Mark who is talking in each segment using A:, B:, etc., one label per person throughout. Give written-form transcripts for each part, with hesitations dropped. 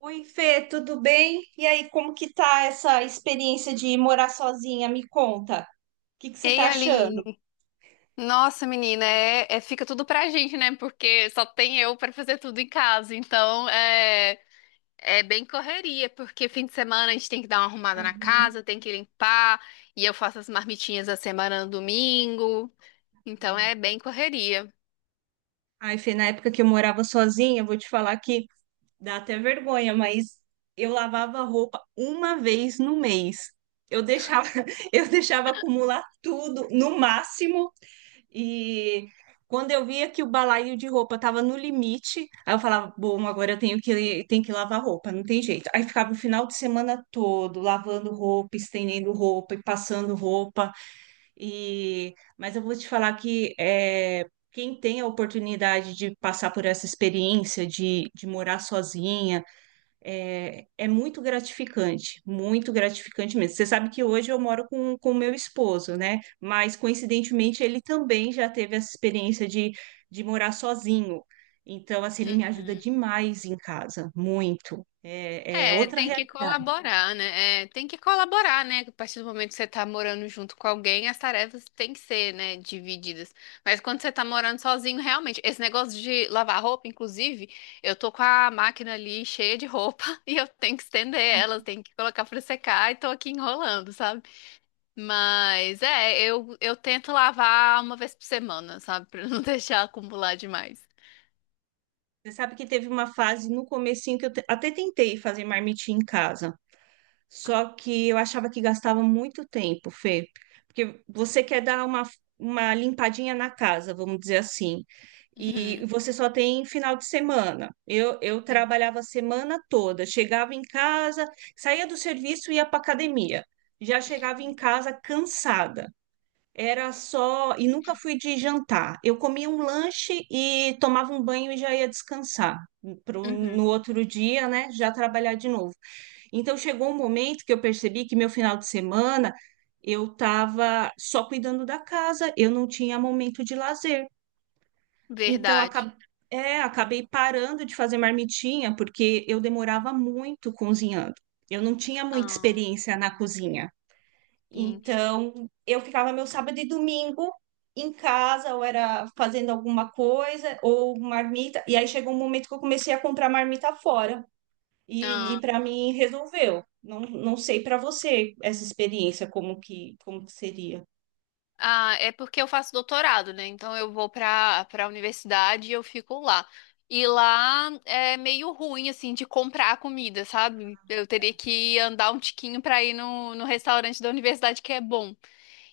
A: Oi, Fê, tudo bem? E aí, como que tá essa experiência de morar sozinha? Me conta. O que que você
B: Ei,
A: tá achando?
B: Aline. Nossa, menina, fica tudo pra gente, né? Porque só tem eu pra fazer tudo em casa. Então, é bem correria, porque fim de semana a gente tem que dar uma arrumada na
A: Uhum.
B: casa, tem que limpar, e eu faço as marmitinhas da semana no domingo. Então, é bem correria.
A: Ai, Fê, na época que eu morava sozinha, eu vou te falar que dá até vergonha, mas eu lavava roupa uma vez no mês. Eu deixava, eu deixava acumular tudo, no máximo. E quando eu via que o balaio de roupa tava no limite, aí eu falava: bom, agora eu tenho que lavar roupa, não tem jeito. Aí ficava o final de semana todo lavando roupa, estendendo roupa e passando roupa. Mas eu vou te falar que quem tem a oportunidade de passar por essa experiência de morar sozinha, é muito gratificante mesmo. Você sabe que hoje eu moro com o meu esposo, né? Mas coincidentemente ele também já teve essa experiência de morar sozinho. Então, assim, ele me ajuda
B: Uhum.
A: demais em casa, muito. É
B: É,
A: outra
B: tem entendeu? Que
A: realidade.
B: colaborar, né? É, tem que colaborar, né? A partir do momento que você tá morando junto com alguém, as tarefas têm que ser, né, divididas. Mas quando você tá morando sozinho, realmente, esse negócio de lavar roupa, inclusive, eu tô com a máquina ali cheia de roupa e eu tenho que estender elas, tenho que colocar pra secar e tô aqui enrolando, sabe? Mas é, eu tento lavar uma vez por semana, sabe? Pra não deixar acumular demais.
A: Você sabe que teve uma fase no comecinho que eu até tentei fazer marmitinha em casa. Só que eu achava que gastava muito tempo, Fê, porque você quer dar uma limpadinha na casa, vamos dizer assim, e
B: Uhum.
A: você só tem final de semana. Eu trabalhava a semana toda, chegava em casa, saía do serviço e ia para academia. Já chegava em casa cansada. Era só, e nunca fui de jantar. Eu comia um lanche e tomava um banho e já ia descansar.
B: Uhum.
A: No outro dia, né, já trabalhar de novo. Então chegou um momento que eu percebi que, meu final de semana, eu estava só cuidando da casa, eu não tinha momento de lazer. Então
B: Verdade.
A: acab- Acabei parando de fazer marmitinha porque eu demorava muito cozinhando. Eu não tinha muita
B: Ah,
A: experiência na cozinha.
B: sim.
A: Então eu ficava meu sábado e domingo em casa, ou era fazendo alguma coisa, ou marmita. E aí chegou um momento que eu comecei a comprar marmita fora. E para mim resolveu. Não, não sei para você essa experiência como que seria.
B: Ah, é porque eu faço doutorado, né? Então eu vou para a universidade e eu fico lá. E lá é meio ruim, assim, de comprar a comida, sabe? Eu teria que andar um tiquinho para ir no restaurante da universidade que é bom.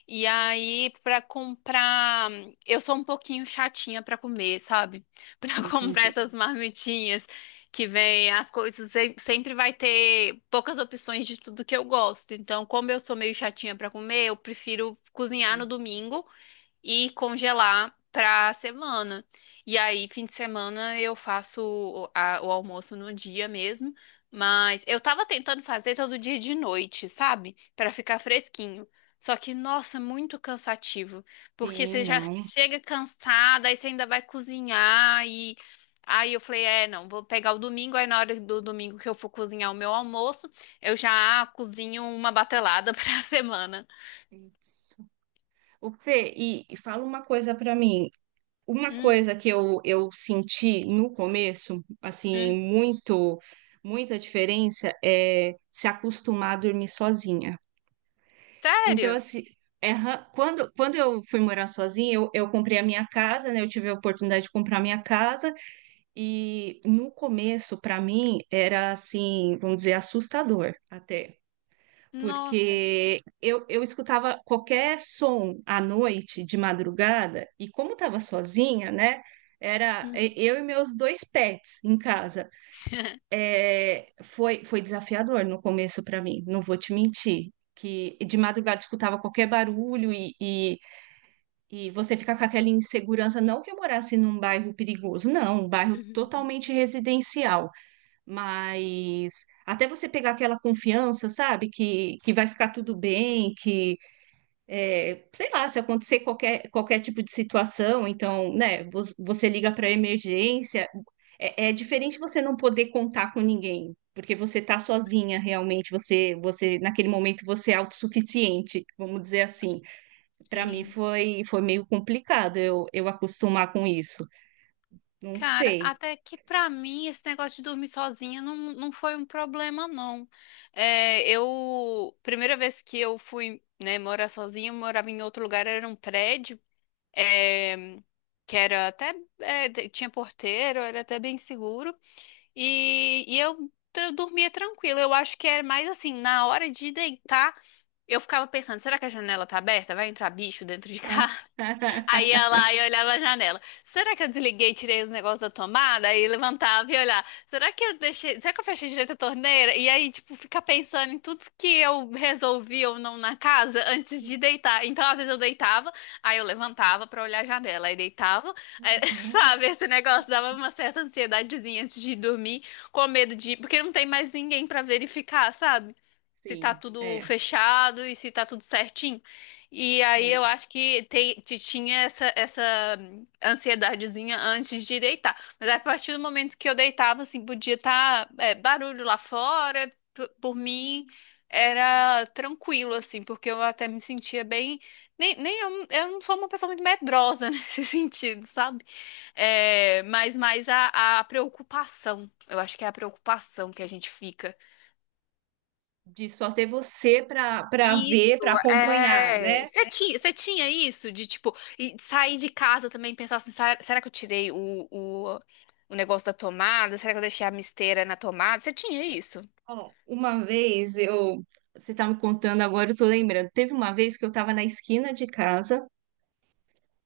B: E aí, pra comprar, eu sou um pouquinho chatinha pra comer, sabe? Pra
A: Ah,
B: comprar
A: entendi.
B: essas marmitinhas que vem as coisas, sempre vai ter poucas opções de tudo que eu gosto. Então, como eu sou meio chatinha pra comer, eu prefiro cozinhar no
A: É.
B: domingo e congelar pra semana. E aí, fim de semana, eu faço o almoço no dia mesmo. Mas eu tava tentando fazer todo dia de noite, sabe? Pra ficar fresquinho. Só que, nossa, muito cansativo. Porque
A: Sim,
B: você já
A: não.
B: chega cansada, aí você ainda vai cozinhar e. Aí eu falei, é, não, vou pegar o domingo, aí na hora do domingo que eu for cozinhar o meu almoço, eu já cozinho uma batelada pra semana.
A: Isso. O Fê, e fala uma coisa para mim. Uma
B: Hum,
A: coisa que eu senti no começo,
B: hum.
A: assim, muita diferença, é se acostumar a dormir sozinha. Então,
B: Sério?
A: assim, quando eu fui morar sozinha, eu comprei a minha casa, né? Eu tive a oportunidade de comprar a minha casa. E no começo, para mim, era assim, vamos dizer, assustador até,
B: Nossa.
A: porque eu escutava qualquer som à noite, de madrugada, e como estava sozinha, né? Era
B: Uhum.
A: eu e meus dois pets em casa. É, foi desafiador no começo para mim, não vou te mentir. Que de madrugada escutava qualquer barulho e você fica com aquela insegurança. Não que eu morasse num bairro perigoso, não, um bairro
B: Uhum.
A: totalmente residencial. Mas até você pegar aquela confiança, sabe? Que vai ficar tudo bem, sei lá, se acontecer qualquer tipo de situação, então, né, você liga para emergência. É diferente você não poder contar com ninguém, porque você tá sozinha realmente. Você, naquele momento, você é autossuficiente, vamos dizer assim. Para mim
B: Sim.
A: foi meio complicado eu acostumar com isso. Não
B: Cara,
A: sei.
B: até que pra mim esse negócio de dormir sozinha não, não foi um problema, não. É, eu, primeira vez que eu fui, né, morar sozinha, eu morava em outro lugar, era um prédio, é, que era até, tinha porteiro, era até bem seguro, e, dormia tranquila. Eu acho que era mais assim, na hora de deitar, eu ficava pensando, será que a janela tá aberta? Vai entrar bicho dentro de casa? Aí ia lá e olhava a janela. Será que eu desliguei e tirei os negócios da tomada? Aí levantava e olhava. Será que eu deixei. Será que eu fechei direito a torneira? E aí, tipo, ficar pensando em tudo que eu resolvi ou não na casa antes de deitar. Então, às vezes eu deitava, aí eu levantava pra olhar a janela. Aí deitava, aí, sabe? Esse negócio dava uma certa ansiedadezinha antes de dormir, com medo de. Porque não tem mais ninguém pra verificar, sabe? Se tá
A: Sim,
B: tudo
A: é,
B: fechado e se tá tudo certinho. E aí
A: é.
B: eu acho que te- te tinha essa ansiedadezinha antes de deitar. Mas a partir do momento que eu deitava, assim, podia estar barulho lá fora, por mim era tranquilo, assim, porque eu até me sentia bem. Nem, nem eu, eu não sou uma pessoa muito medrosa nesse sentido, sabe? É, mas mais a preocupação. Eu acho que é a preocupação que a gente fica.
A: De só ter você para ver, para
B: Isso,
A: acompanhar,
B: é.
A: né?
B: Você tinha isso de, tipo, e sair de casa também e pensar assim: será que eu tirei o negócio da tomada? Será que eu deixei a misteira na tomada? Você tinha isso?
A: Ó, você estava me contando agora, eu tô lembrando. Teve uma vez que eu estava na esquina de casa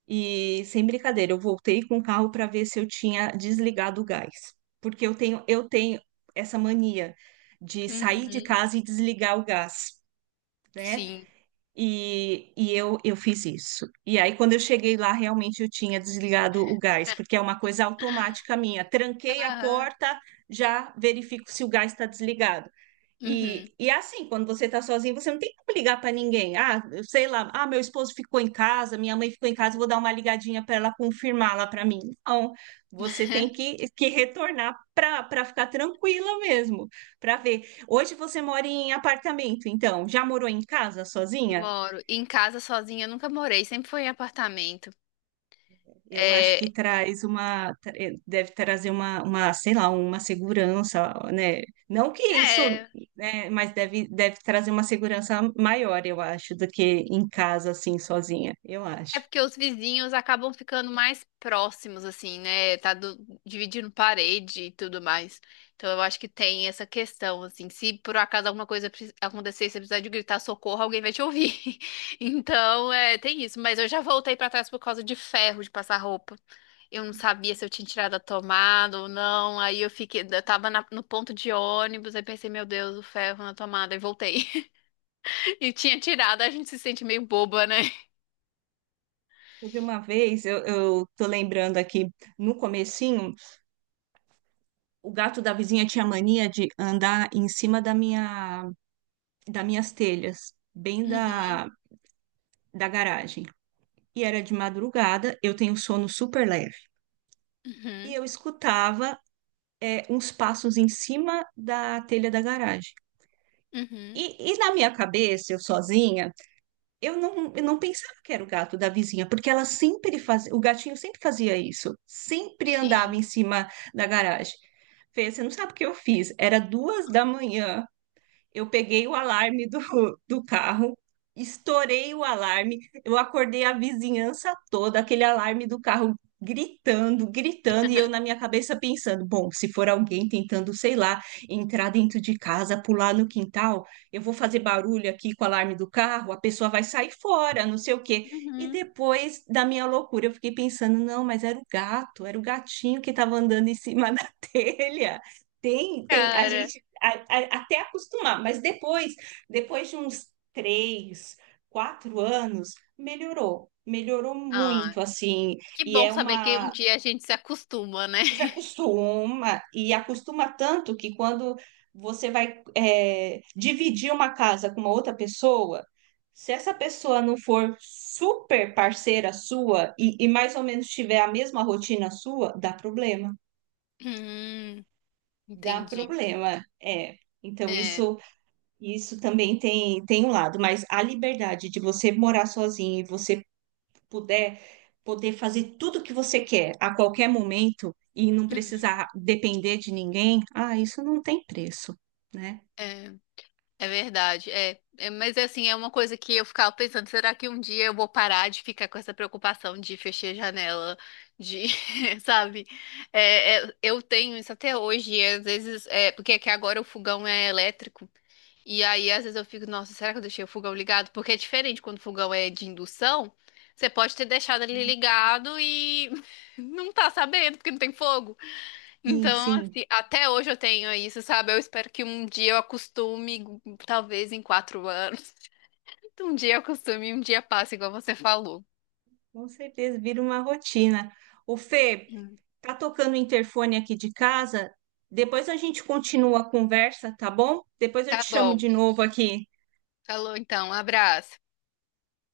A: e, sem brincadeira, eu voltei com o carro para ver se eu tinha desligado o gás, porque eu tenho essa mania de sair de
B: Uhum,
A: casa e desligar o gás, né?
B: sim.
A: E eu fiz isso. E aí, quando eu cheguei lá, realmente eu tinha desligado o gás, porque é uma coisa automática minha. Tranquei a
B: Aham.
A: porta, já verifico se o gás está desligado.
B: Uhum.
A: E é assim, quando você está sozinho, você não tem como ligar para ninguém. Ah, eu sei lá, ah, meu esposo ficou em casa, minha mãe ficou em casa, vou dar uma ligadinha para ela confirmar lá para mim. Não, você tem que retornar para ficar tranquila mesmo, para ver. Hoje você mora em apartamento, então, já morou em casa sozinha?
B: Moro. Em casa sozinha eu nunca morei, sempre foi em apartamento.
A: Eu acho
B: É,
A: que traz deve trazer sei lá, uma segurança, né? Não que isso,
B: é.
A: né, mas deve trazer uma segurança maior, eu acho, do que em casa, assim, sozinha, eu
B: É
A: acho.
B: porque os vizinhos acabam ficando mais próximos, assim, né? Dividindo parede e tudo mais. Então eu acho que tem essa questão, assim. Se por acaso alguma coisa acontecer, e você precisar de gritar socorro, alguém vai te ouvir. Então, é, tem isso. Mas eu já voltei pra trás por causa de ferro de passar roupa. Eu não sabia se eu tinha tirado a tomada ou não. Aí eu fiquei, eu tava no ponto de ônibus, aí pensei, meu Deus, o ferro na tomada, e voltei. E tinha tirado, a gente se sente meio boba, né?
A: Houve uma vez, eu tô lembrando aqui, no comecinho, o gato da vizinha tinha mania de andar em cima das minhas telhas, bem
B: Uhum,
A: da garagem. E era de madrugada, eu tenho sono super leve. E
B: uhum.
A: eu escutava uns passos em cima da telha da garagem.
B: Uhum,
A: E na minha cabeça, eu sozinha, eu não pensava que era o gato da vizinha, porque ela sempre fazia, o gatinho sempre fazia isso, sempre andava em
B: sim.
A: cima da garagem. Fê, você não sabe o que eu fiz? Era 2 da manhã, eu peguei o alarme do, do carro, estourei o alarme, eu acordei a vizinhança toda, aquele alarme do carro gritando, gritando, e eu
B: Aham.
A: na minha cabeça pensando: bom, se for alguém tentando, sei lá, entrar dentro de casa, pular no quintal, eu vou fazer barulho aqui com o alarme do carro, a pessoa vai sair fora, não sei o quê. E
B: Uhum,
A: depois da minha loucura, eu fiquei pensando: não, mas era o gato, era o gatinho que estava andando em cima da telha. A
B: cara.
A: gente até acostumar, mas depois de uns 3, 4 anos, melhorou, melhorou
B: Ah,
A: muito, assim,
B: que
A: e
B: bom saber que um dia a gente se acostuma, né?
A: você acostuma, e acostuma tanto que, quando você vai dividir uma casa com uma outra pessoa, se essa pessoa não for super parceira sua e mais ou menos tiver a mesma rotina sua,
B: Hum,
A: dá
B: entendi.
A: problema, é. Então,
B: É,
A: isso Isso também tem um lado, mas a liberdade de você morar sozinho e você puder poder fazer tudo o que você quer a qualquer momento e não
B: uhum,
A: precisar depender de ninguém, ah, isso não tem preço, né?
B: é, é verdade. É, é, mas assim, é uma coisa que eu ficava pensando, será que um dia eu vou parar de ficar com essa preocupação de fechar a janela, de, sabe? É, é, eu tenho isso até hoje, e às vezes, é, porque é que agora o fogão é elétrico. E aí, às vezes eu fico, nossa, será que eu deixei o fogão ligado? Porque é diferente quando o fogão é de indução. Você pode ter deixado ele ligado e não tá sabendo, porque não tem fogo.
A: Sim,
B: Então,
A: sim,
B: assim, até hoje eu tenho isso, sabe? Eu espero que um dia eu acostume, talvez em 4 anos. Um dia eu acostume, um dia passa, igual você falou.
A: com certeza, vira uma rotina. O Fê,
B: Hum.
A: tá tocando o interfone aqui de casa, depois a gente continua a conversa, tá bom? Depois eu te
B: Tá
A: chamo
B: bom.
A: de novo aqui.
B: Falou então, um abraço.